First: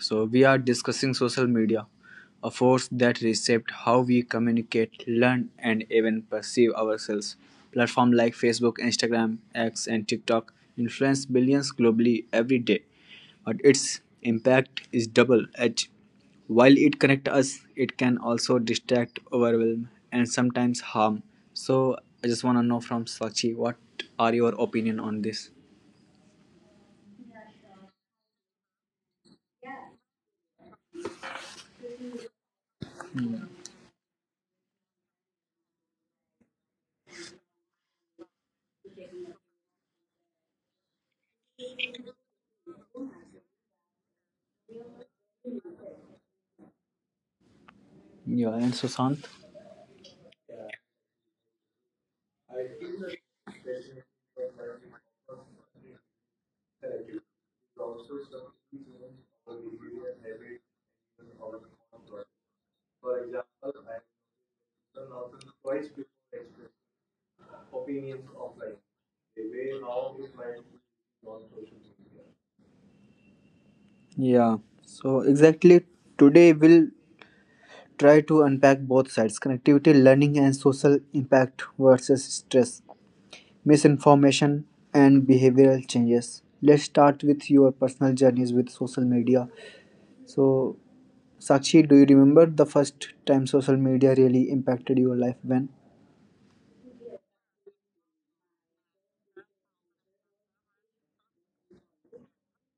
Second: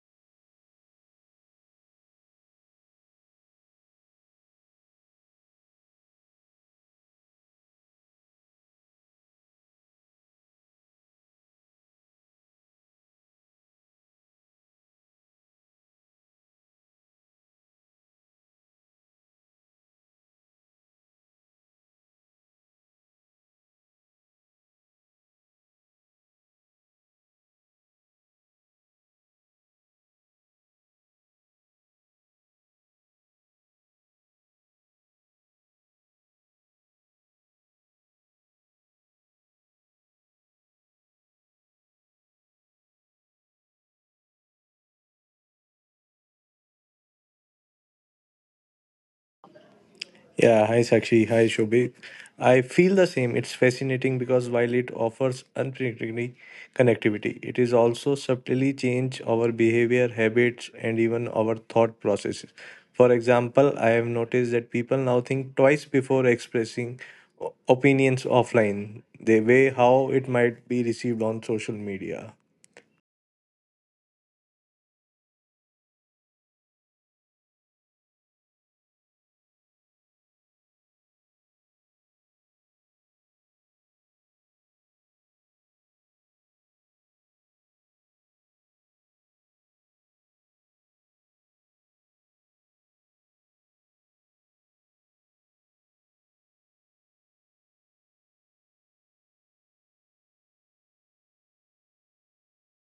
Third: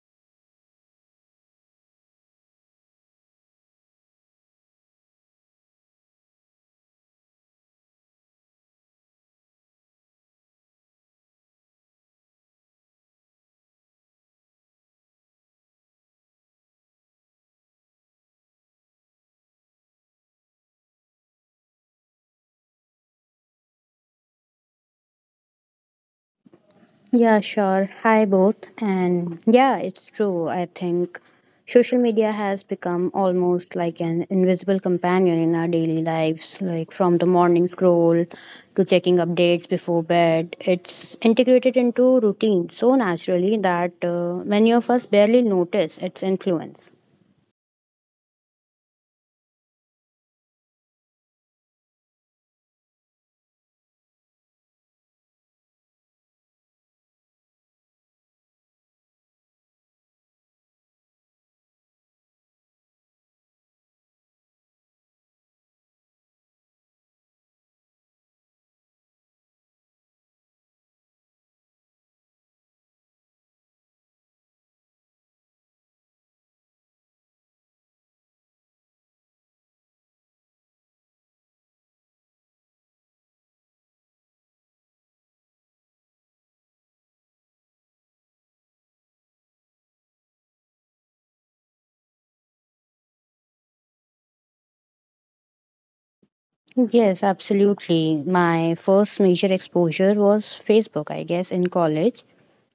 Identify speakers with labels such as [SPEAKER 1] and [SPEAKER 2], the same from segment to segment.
[SPEAKER 1] we are discussing social media, a force that reshaped how we communicate, learn, and even perceive ourselves. Platforms like Facebook, Instagram, X, and TikTok influence billions globally every day, but its impact is double edged. While it connects us, it can also distract, overwhelm, and sometimes harm. So, I just want to know from Sachi, what are your opinion on this?
[SPEAKER 2] Yeah, sure. Hi, both. And yeah, it's true. I think social media has become almost like an invisible companion in our daily lives, like from the morning scroll to checking updates before bed. It's integrated into routine so naturally that many of us barely notice its influence.
[SPEAKER 1] Yeah, and Sushant.
[SPEAKER 3] Yeah, hi Sakshi, hi Shobhit. I feel the same. It's fascinating because while it offers unpredictability connectivity, it is also subtly change our behavior, habits, and even our thought processes. For example, I have noticed that people now think twice before expressing opinions offline. They weigh how it might be received on social media.
[SPEAKER 1] Yeah, so exactly today we'll try to unpack both sides connectivity, learning, and social impact versus stress, misinformation, and behavioral changes. Let's start with your personal journeys with social media. So, Sakshi, do you remember the first time social media really impacted your life when?
[SPEAKER 2] Yes, absolutely. My first major exposure was Facebook, I guess, in college.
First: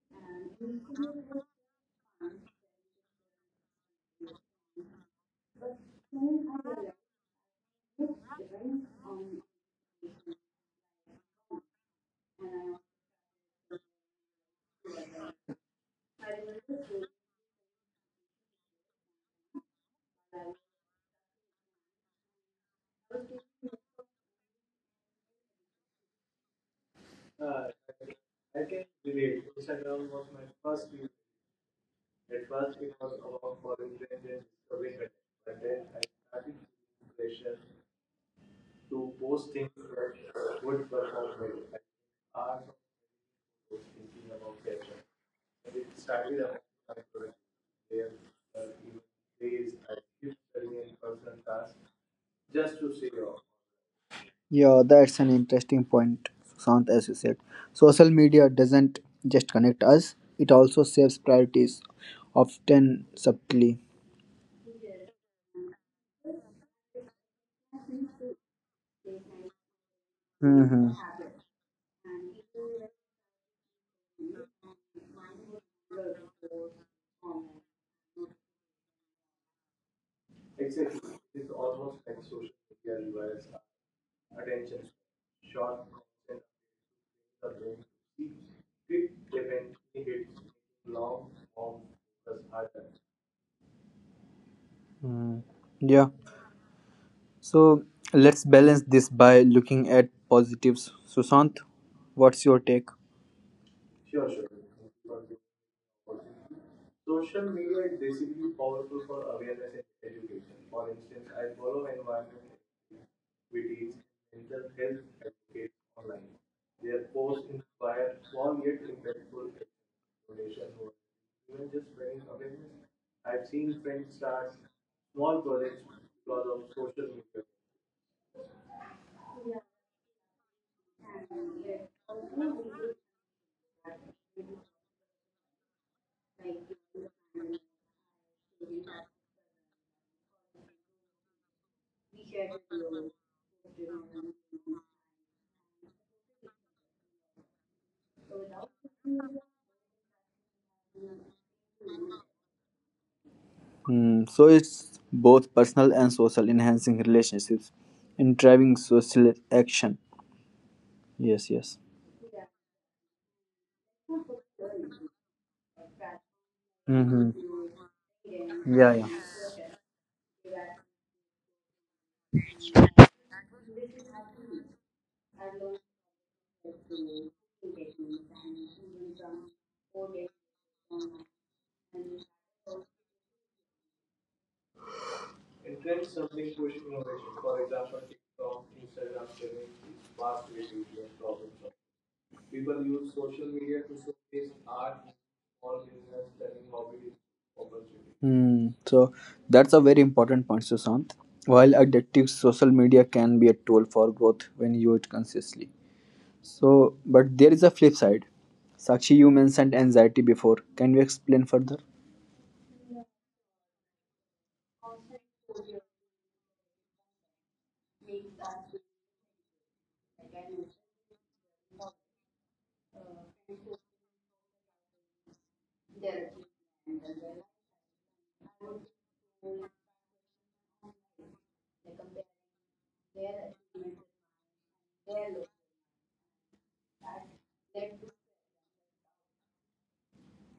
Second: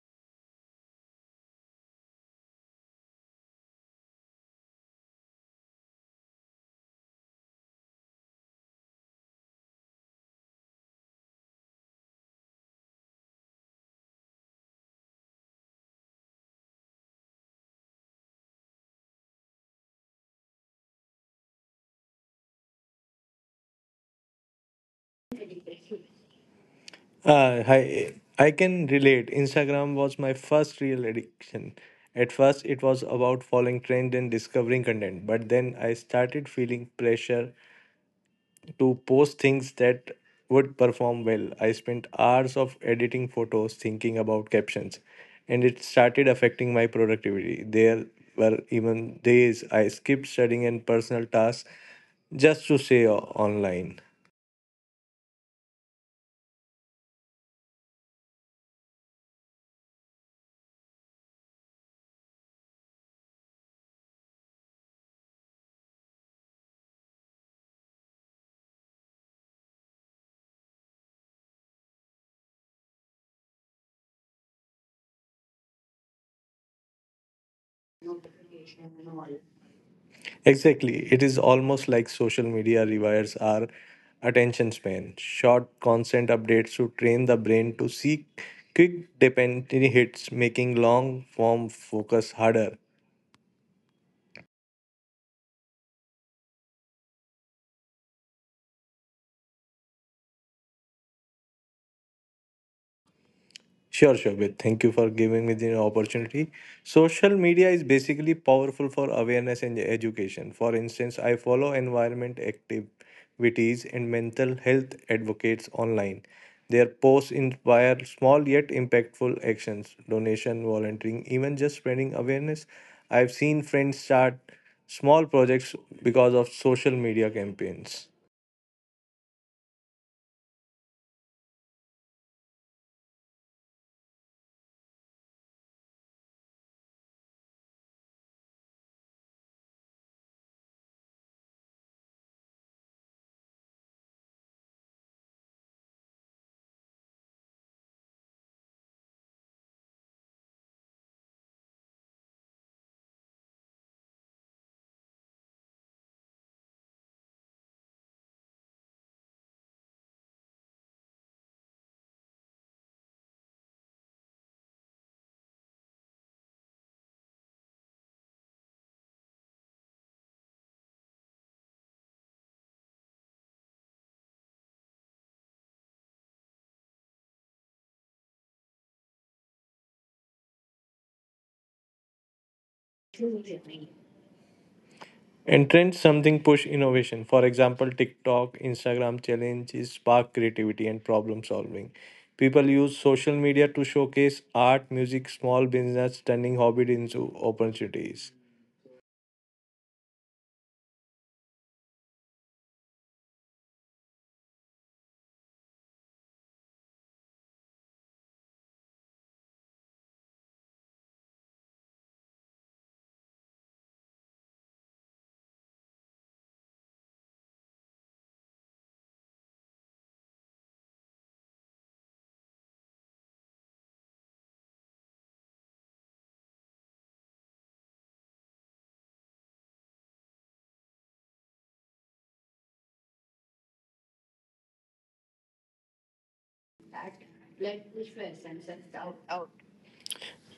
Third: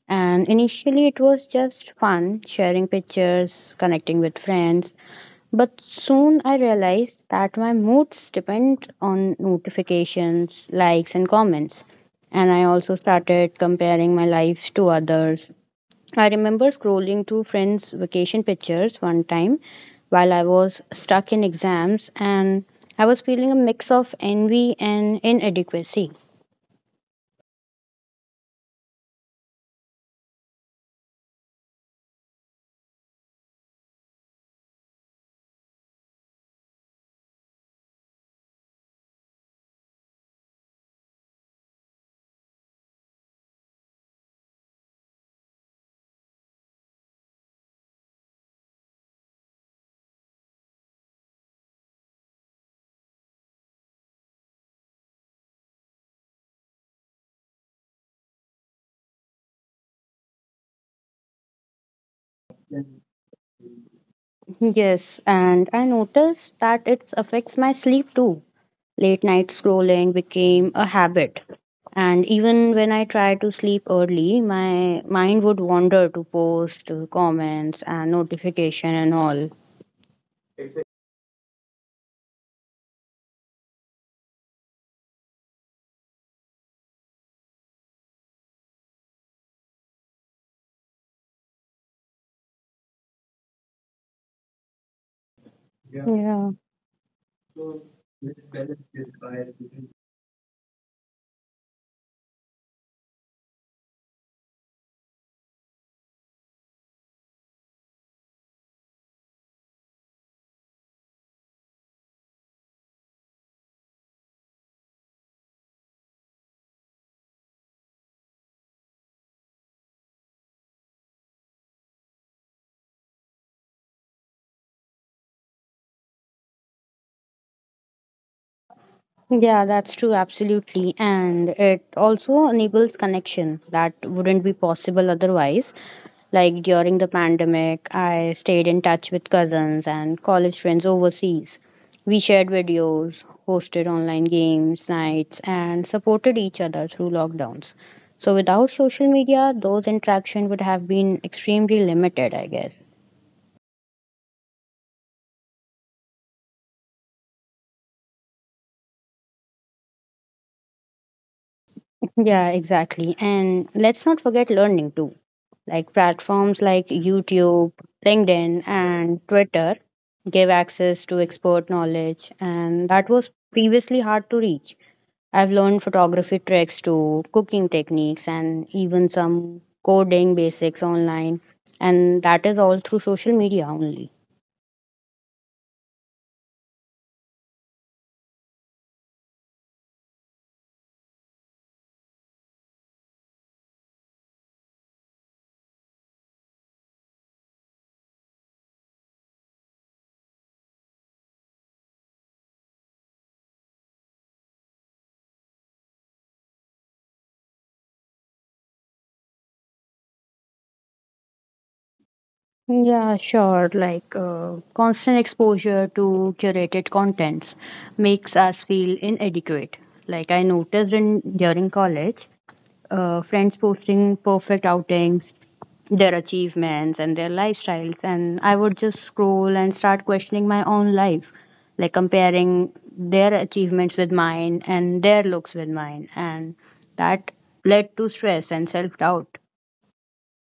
[SPEAKER 2] And initially, it was just fun, sharing pictures, connecting with friends. But soon I realized that my moods depend on notifications, likes, and comments. And I also started comparing my life to others. I remember scrolling through friends' vacation pictures one time while I was stuck in exams, and I was feeling a mix of envy and inadequacy.
[SPEAKER 3] I can relate. Instagram was my first real addiction. At first, it was about following trend and discovering content, but then I started feeling pressure to post things that would perform well. I spent hours of editing photos, thinking about captions, and it started affecting my productivity. There were even days I skipped studying and personal tasks just to stay online.
[SPEAKER 1] Yeah, that's an interesting point, Sushant, as you said. Social media doesn't just connect us, it also saves priorities, often subtly.
[SPEAKER 2] Yes, and I noticed that it affects my sleep too. Late night scrolling became a
[SPEAKER 1] Hmm,
[SPEAKER 2] habit. And even when I tried to sleep early, my mind would wander to posts, to comments, and notification and all.
[SPEAKER 3] Exactly. It is almost like social media rewires our attention span. Short, constant updates to train the brain to seek quick, dependent hits, making long form focus harder.
[SPEAKER 1] yeah.
[SPEAKER 2] Yeah.
[SPEAKER 1] So let's balance this by looking at positives. Sushant, what's your take?
[SPEAKER 3] Sure, Shobit. Thank you for giving me the opportunity. Social media is basically powerful for awareness and education. For instance, I follow environment activities and mental health advocates online. Their posts inspire small yet impactful actions, donation, volunteering, even just spreading awareness. I've seen friends start small projects because of social media campaigns.
[SPEAKER 2] Yeah, that's true, absolutely. And it also enables connection that wouldn't be possible otherwise. Like during the pandemic, I stayed in touch with cousins and college friends overseas. We shared videos, hosted online games, nights, and supported each other through lockdowns. So without social media, those interactions would have been extremely limited, I guess.
[SPEAKER 1] Hmm, so it's both personal and social, enhancing relationships and driving social action. Yes, yes.
[SPEAKER 2] Yeah, exactly. And let's not forget learning too. Like platforms like
[SPEAKER 1] Mm-hmm.
[SPEAKER 2] YouTube, LinkedIn,
[SPEAKER 1] Yeah, yeah.
[SPEAKER 2] and Twitter give access to expert knowledge, and that was previously hard to reach. I've learned photography tricks to cooking techniques and even some coding basics online, and that is all through social media only.
[SPEAKER 3] And trends something push innovation. For example, TikTok, Instagram challenges spark creativity and problem solving. People use social media to showcase art, music, small business, turning hobby into opportunities.
[SPEAKER 1] Hmm. So that's a very important point, Sushant. While addictive social media can be a tool for growth when used consciously, so, but there is a flip side. Sakshi, you mentioned anxiety before. Can you explain further?
[SPEAKER 2] Yeah, sure. Like constant exposure to curated contents makes us feel inadequate. Like I noticed in during college, friends posting perfect outings, their achievements and their lifestyles, and I would just scroll and start questioning my own life, like comparing their achievements with mine and their looks with mine, and that led to stress and self doubt.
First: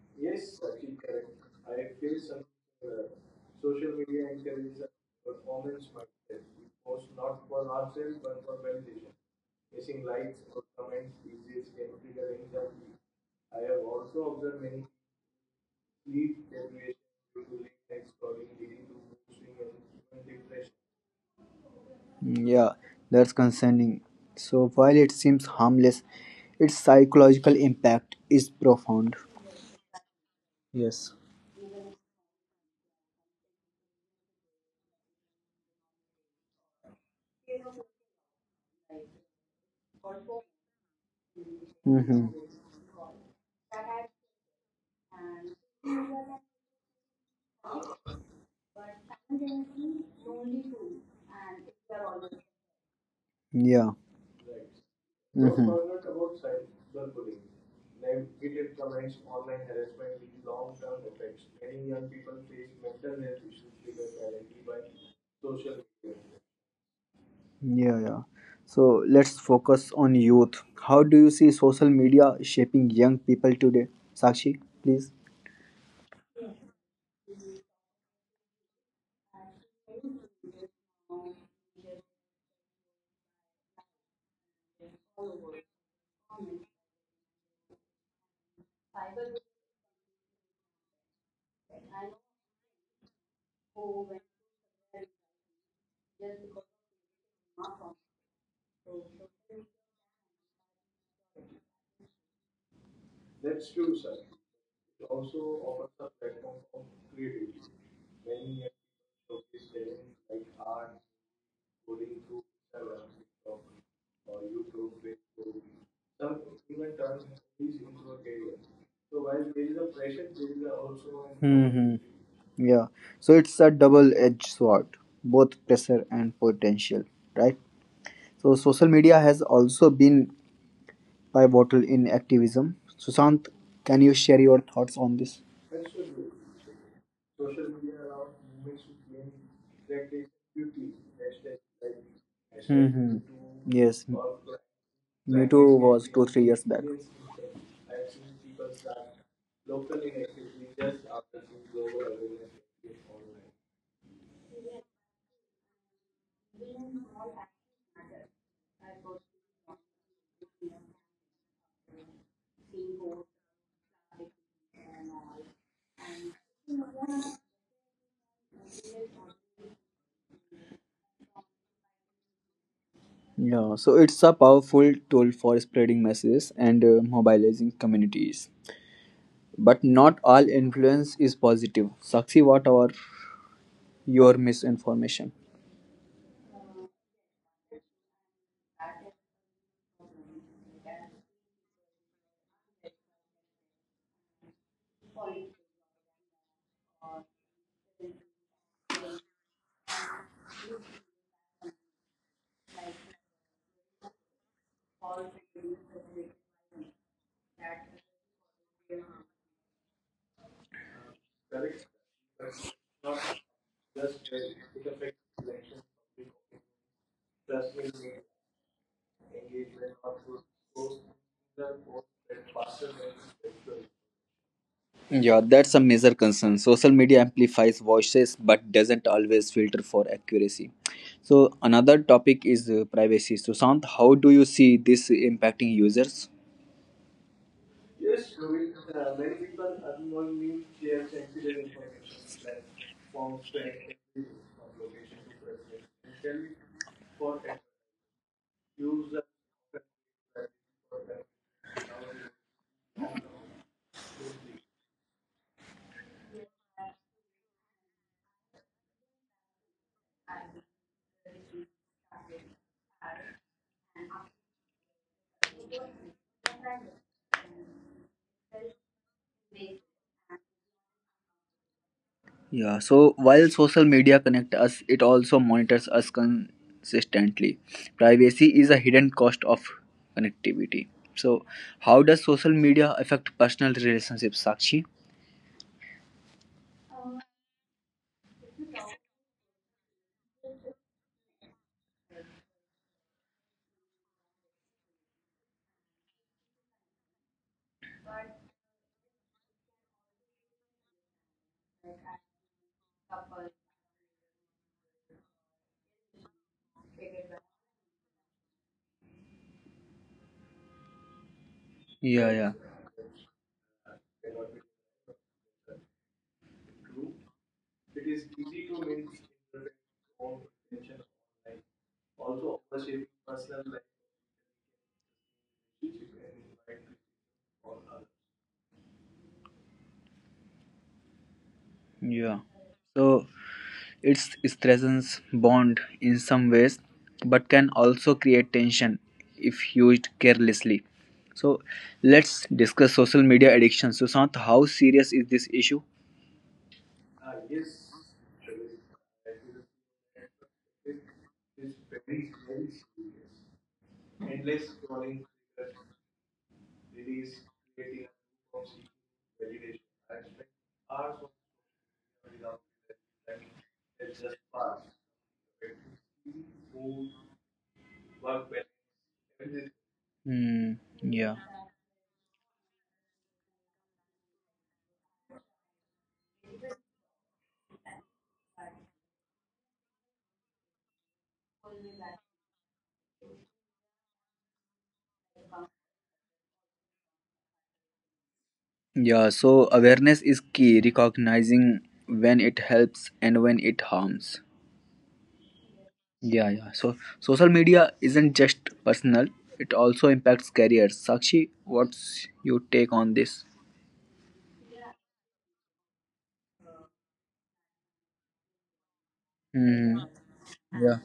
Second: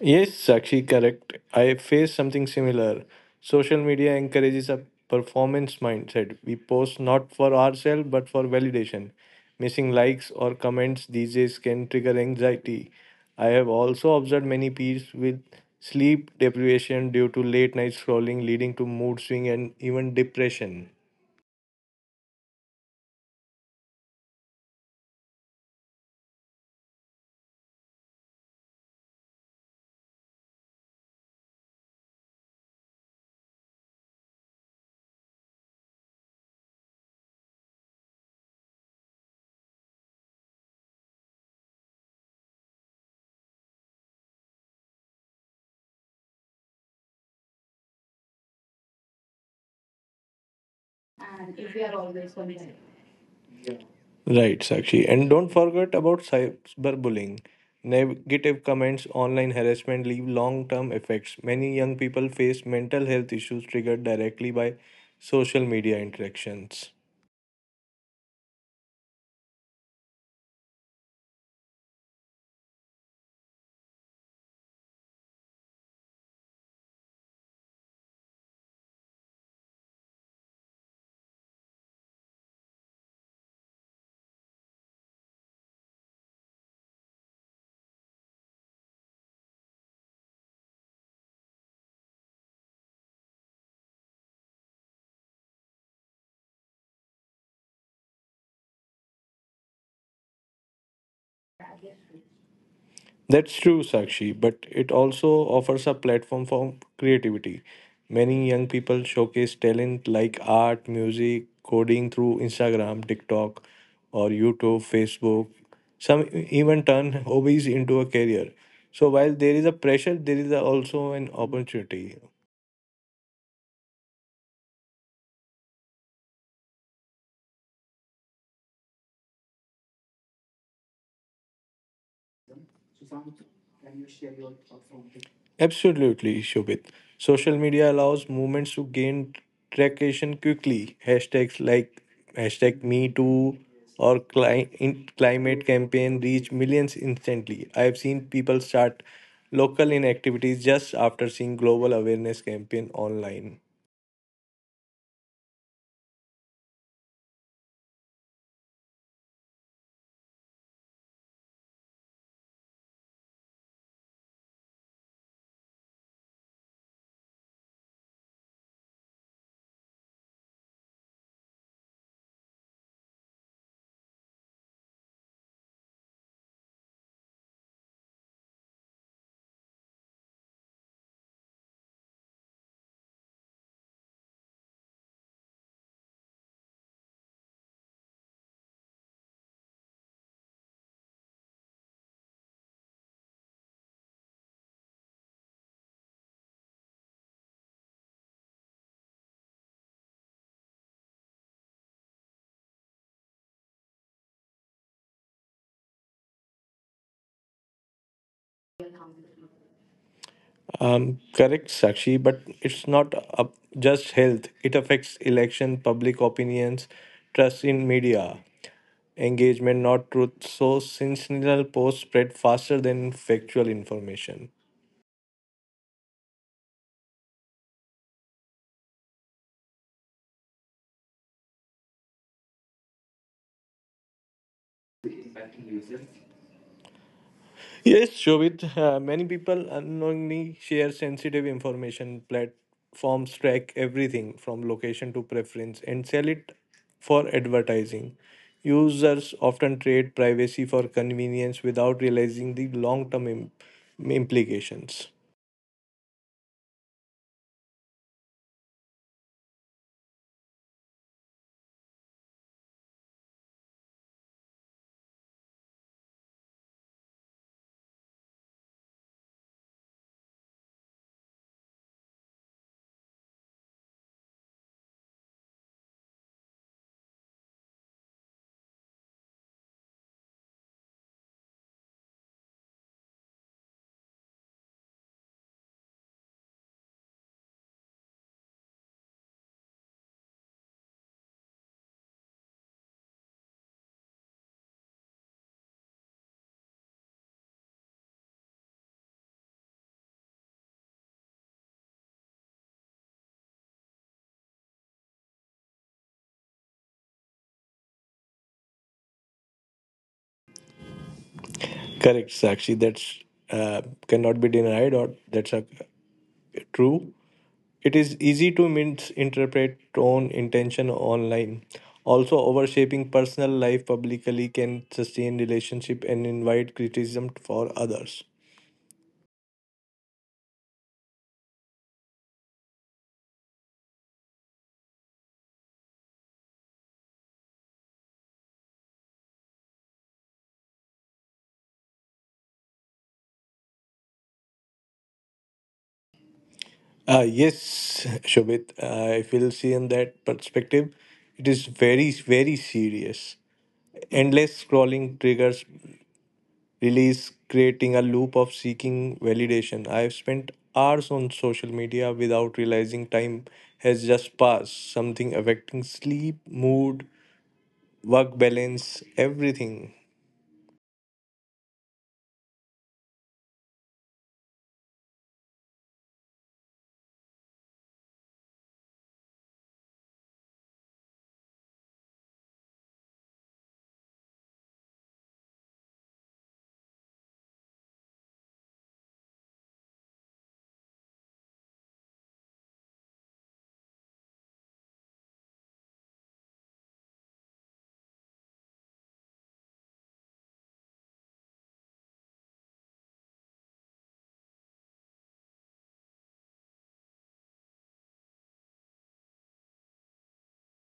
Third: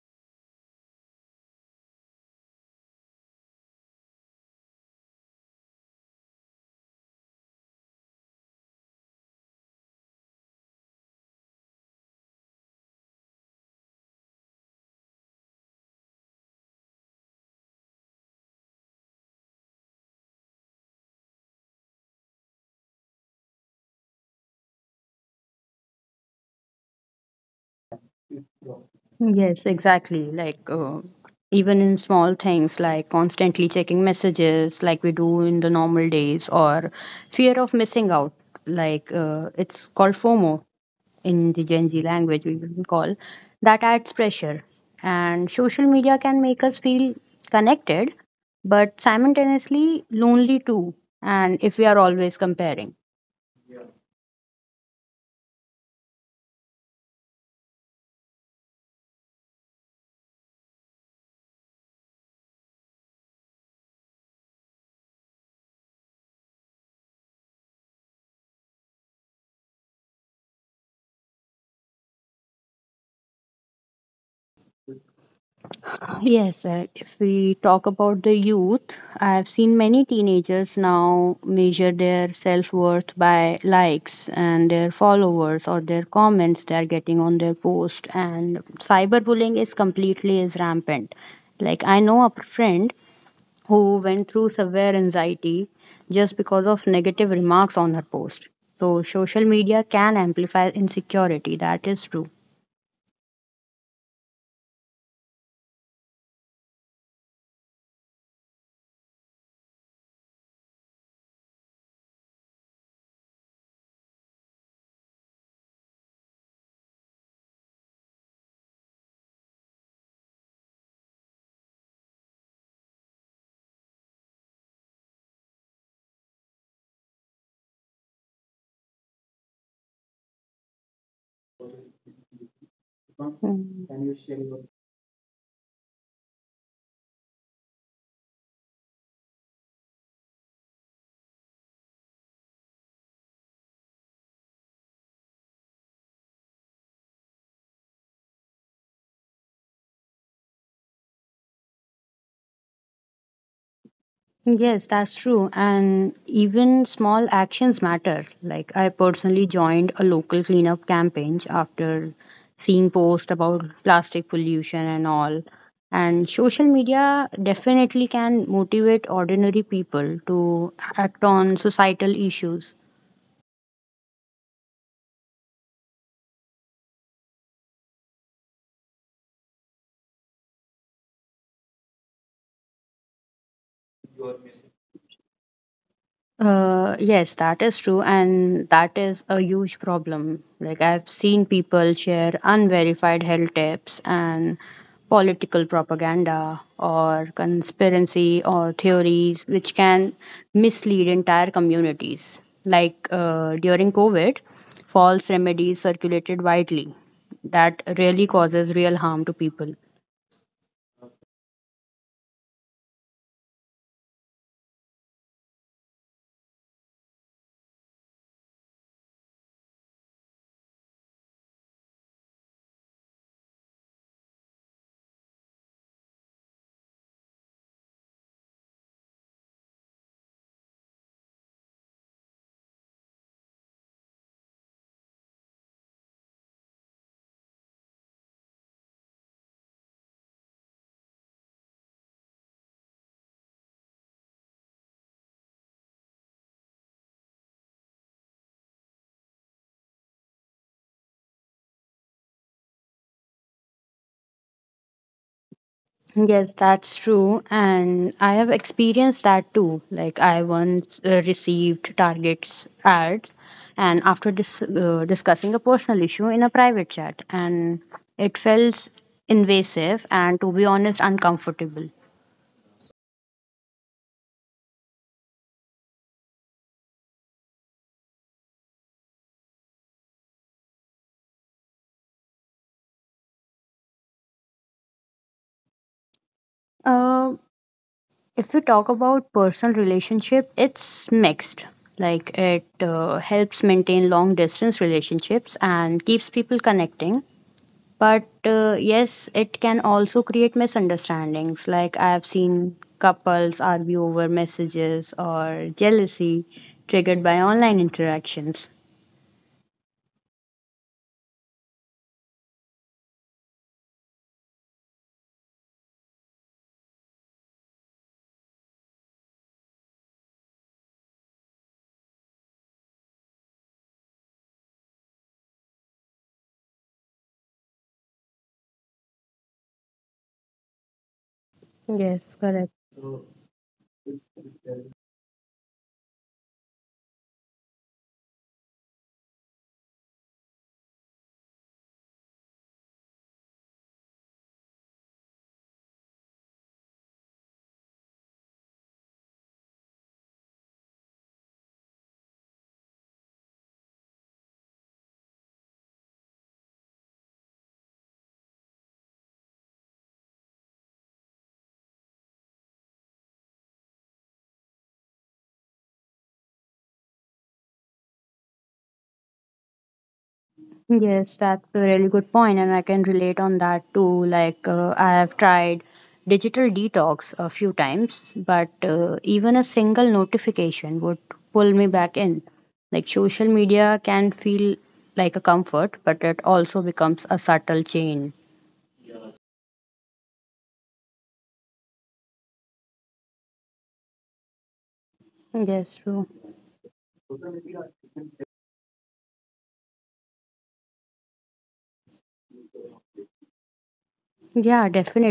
[SPEAKER 3] Yes, Sakshi, correct. I face something similar. Social media encourages a performance mindset. We post not for ourselves but for validation. Missing likes or comments these days can trigger anxiety. I have also observed many peers with sleep deprivation due to late night scrolling, leading to mood swing and even depression.
[SPEAKER 1] Mm, yeah, that's concerning. So, while it seems harmless, its psychological impact is profound.
[SPEAKER 2] Yes, exactly. Like
[SPEAKER 1] Yes.
[SPEAKER 2] even in small things like constantly checking messages, like we do in the normal days, or fear of missing out. Like it's called FOMO in the Gen Z
[SPEAKER 1] Mm-hmm.
[SPEAKER 2] language, we will call that adds pressure. And social media can make us feel connected, but simultaneously lonely too. And if we are always comparing.
[SPEAKER 1] Yeah,
[SPEAKER 3] Right, Sakshi. And don't forget about cyberbullying. Negative comments, online harassment leave long term effects. Many young people face mental health issues triggered directly by social media interactions.
[SPEAKER 1] yeah, yeah. So, let's focus on youth. How do you see social media shaping young people today? Sakshi, please.
[SPEAKER 2] Yes, sir. If we talk about the youth, I've seen many teenagers now measure their self worth by likes and their followers or their comments they are getting on their post. And cyberbullying is completely is rampant. Like I know a friend who went through severe anxiety just because of negative remarks on her post. So social media can amplify insecurity. That is true.
[SPEAKER 3] That's true, Sakshi, but it also offers a platform for creativity. Many young people showcase talent like art, music, coding through Instagram, TikTok, or YouTube, Facebook. Some even turn hobbies into a career. So while there is a pressure, there is also an
[SPEAKER 1] An
[SPEAKER 3] opportunity.
[SPEAKER 1] Hmm, yeah. So it's a double-edged sword, both pressure and potential, right? So social media has also been by bottle in activism. Sushant, can you share your thoughts on this?
[SPEAKER 3] Absolutely, Shobit. Social media allows movements to gain traction quickly. Hashtags like hashtag Me
[SPEAKER 1] Hmm.
[SPEAKER 3] Too
[SPEAKER 1] Yes,
[SPEAKER 3] or
[SPEAKER 1] Me
[SPEAKER 3] climate
[SPEAKER 1] Too was
[SPEAKER 3] campaign
[SPEAKER 1] two three
[SPEAKER 3] reach
[SPEAKER 1] years back.
[SPEAKER 3] millions instantly. I have seen people start local inactivities just after seeing global awareness campaign online.
[SPEAKER 2] Yes, that's true. And even small actions matter. Like I personally joined a local cleanup campaign after seeing posts about plastic pollution and all. And social media definitely can motivate ordinary people to act on societal issues.
[SPEAKER 1] Yeah, so it's a powerful tool for spreading messages and mobilizing communities. But not all influence is positive. Sakshi, what are your misinformation?
[SPEAKER 2] Yes, that is true, and that is a huge problem. Like, I've seen people share unverified health tips and political propaganda or conspiracy or theories which can mislead entire communities. Like, during COVID, false remedies circulated widely that really causes real harm to people.
[SPEAKER 3] Correct, Sakshi, but it's not up just health. It affects election, public opinions, trust in media. Engagement, not truth. So sensational posts spread faster than factual information.
[SPEAKER 1] Yeah, that's a major concern. Social media amplifies voices but doesn't always filter for accuracy. So, another topic is privacy. So, Sant, how do you see this impacting users?
[SPEAKER 3] Yes, Shobit, many people unknowingly share sensitive information. Platforms track everything from location to preference and sell it for advertising. Users often trade privacy for convenience without realizing the long term implications.
[SPEAKER 2] Yes, that's true. And I have experienced that too. Like, I once received Target's ads, and after discussing a personal issue in a private chat, and it felt invasive and, to be honest, uncomfortable.
[SPEAKER 1] Yeah, so while social media connect us, it also monitors us consistently. Privacy is a hidden cost of connectivity. So, how does social media affect personal relationships, Sakshi?
[SPEAKER 2] Uh, if we talk about personal relationship, it's mixed. Like, it helps maintain long distance relationships and keeps people connecting. But yes, it can also create misunderstandings. Like I've seen couples argue over messages or jealousy triggered by online interactions.
[SPEAKER 1] Yeah,
[SPEAKER 3] Correct,
[SPEAKER 1] yeah.
[SPEAKER 3] Sakshi. That's cannot be denied, or that's a, true. It is easy to misinterpret tone intention online. Also, overshaping personal life publicly can sustain relationship and invite criticism for others.
[SPEAKER 2] Yes,
[SPEAKER 1] Yeah.
[SPEAKER 2] correct.
[SPEAKER 1] So it strengthens bond in some ways, but can also create tension if used carelessly. So let's discuss social media addiction. Sushant, how serious is this issue?
[SPEAKER 3] Yes, Shobit, I feel seeing that perspective. It is very, very serious. Endless scrolling triggers release, creating a loop of seeking validation. I've spent hours on social media without realizing time has just passed, something affecting sleep, mood, work balance, everything.
[SPEAKER 1] Hmm. Yeah.
[SPEAKER 2] Yes, that's a really good point, and I can relate on that too. Like, I have tried digital detox a few times, but even a single notification would pull me back in. Like, social media can feel like a comfort, but it also becomes a subtle chain.
[SPEAKER 1] Yeah. So awareness is key. Recognizing when it helps and when it harms.
[SPEAKER 2] Yes, true.
[SPEAKER 1] Yeah, yeah. So social media isn't just personal; it also impacts careers. Sakshi, what's your take on this?
[SPEAKER 2] Yeah, definitely.
[SPEAKER 1] Hmm. Yeah.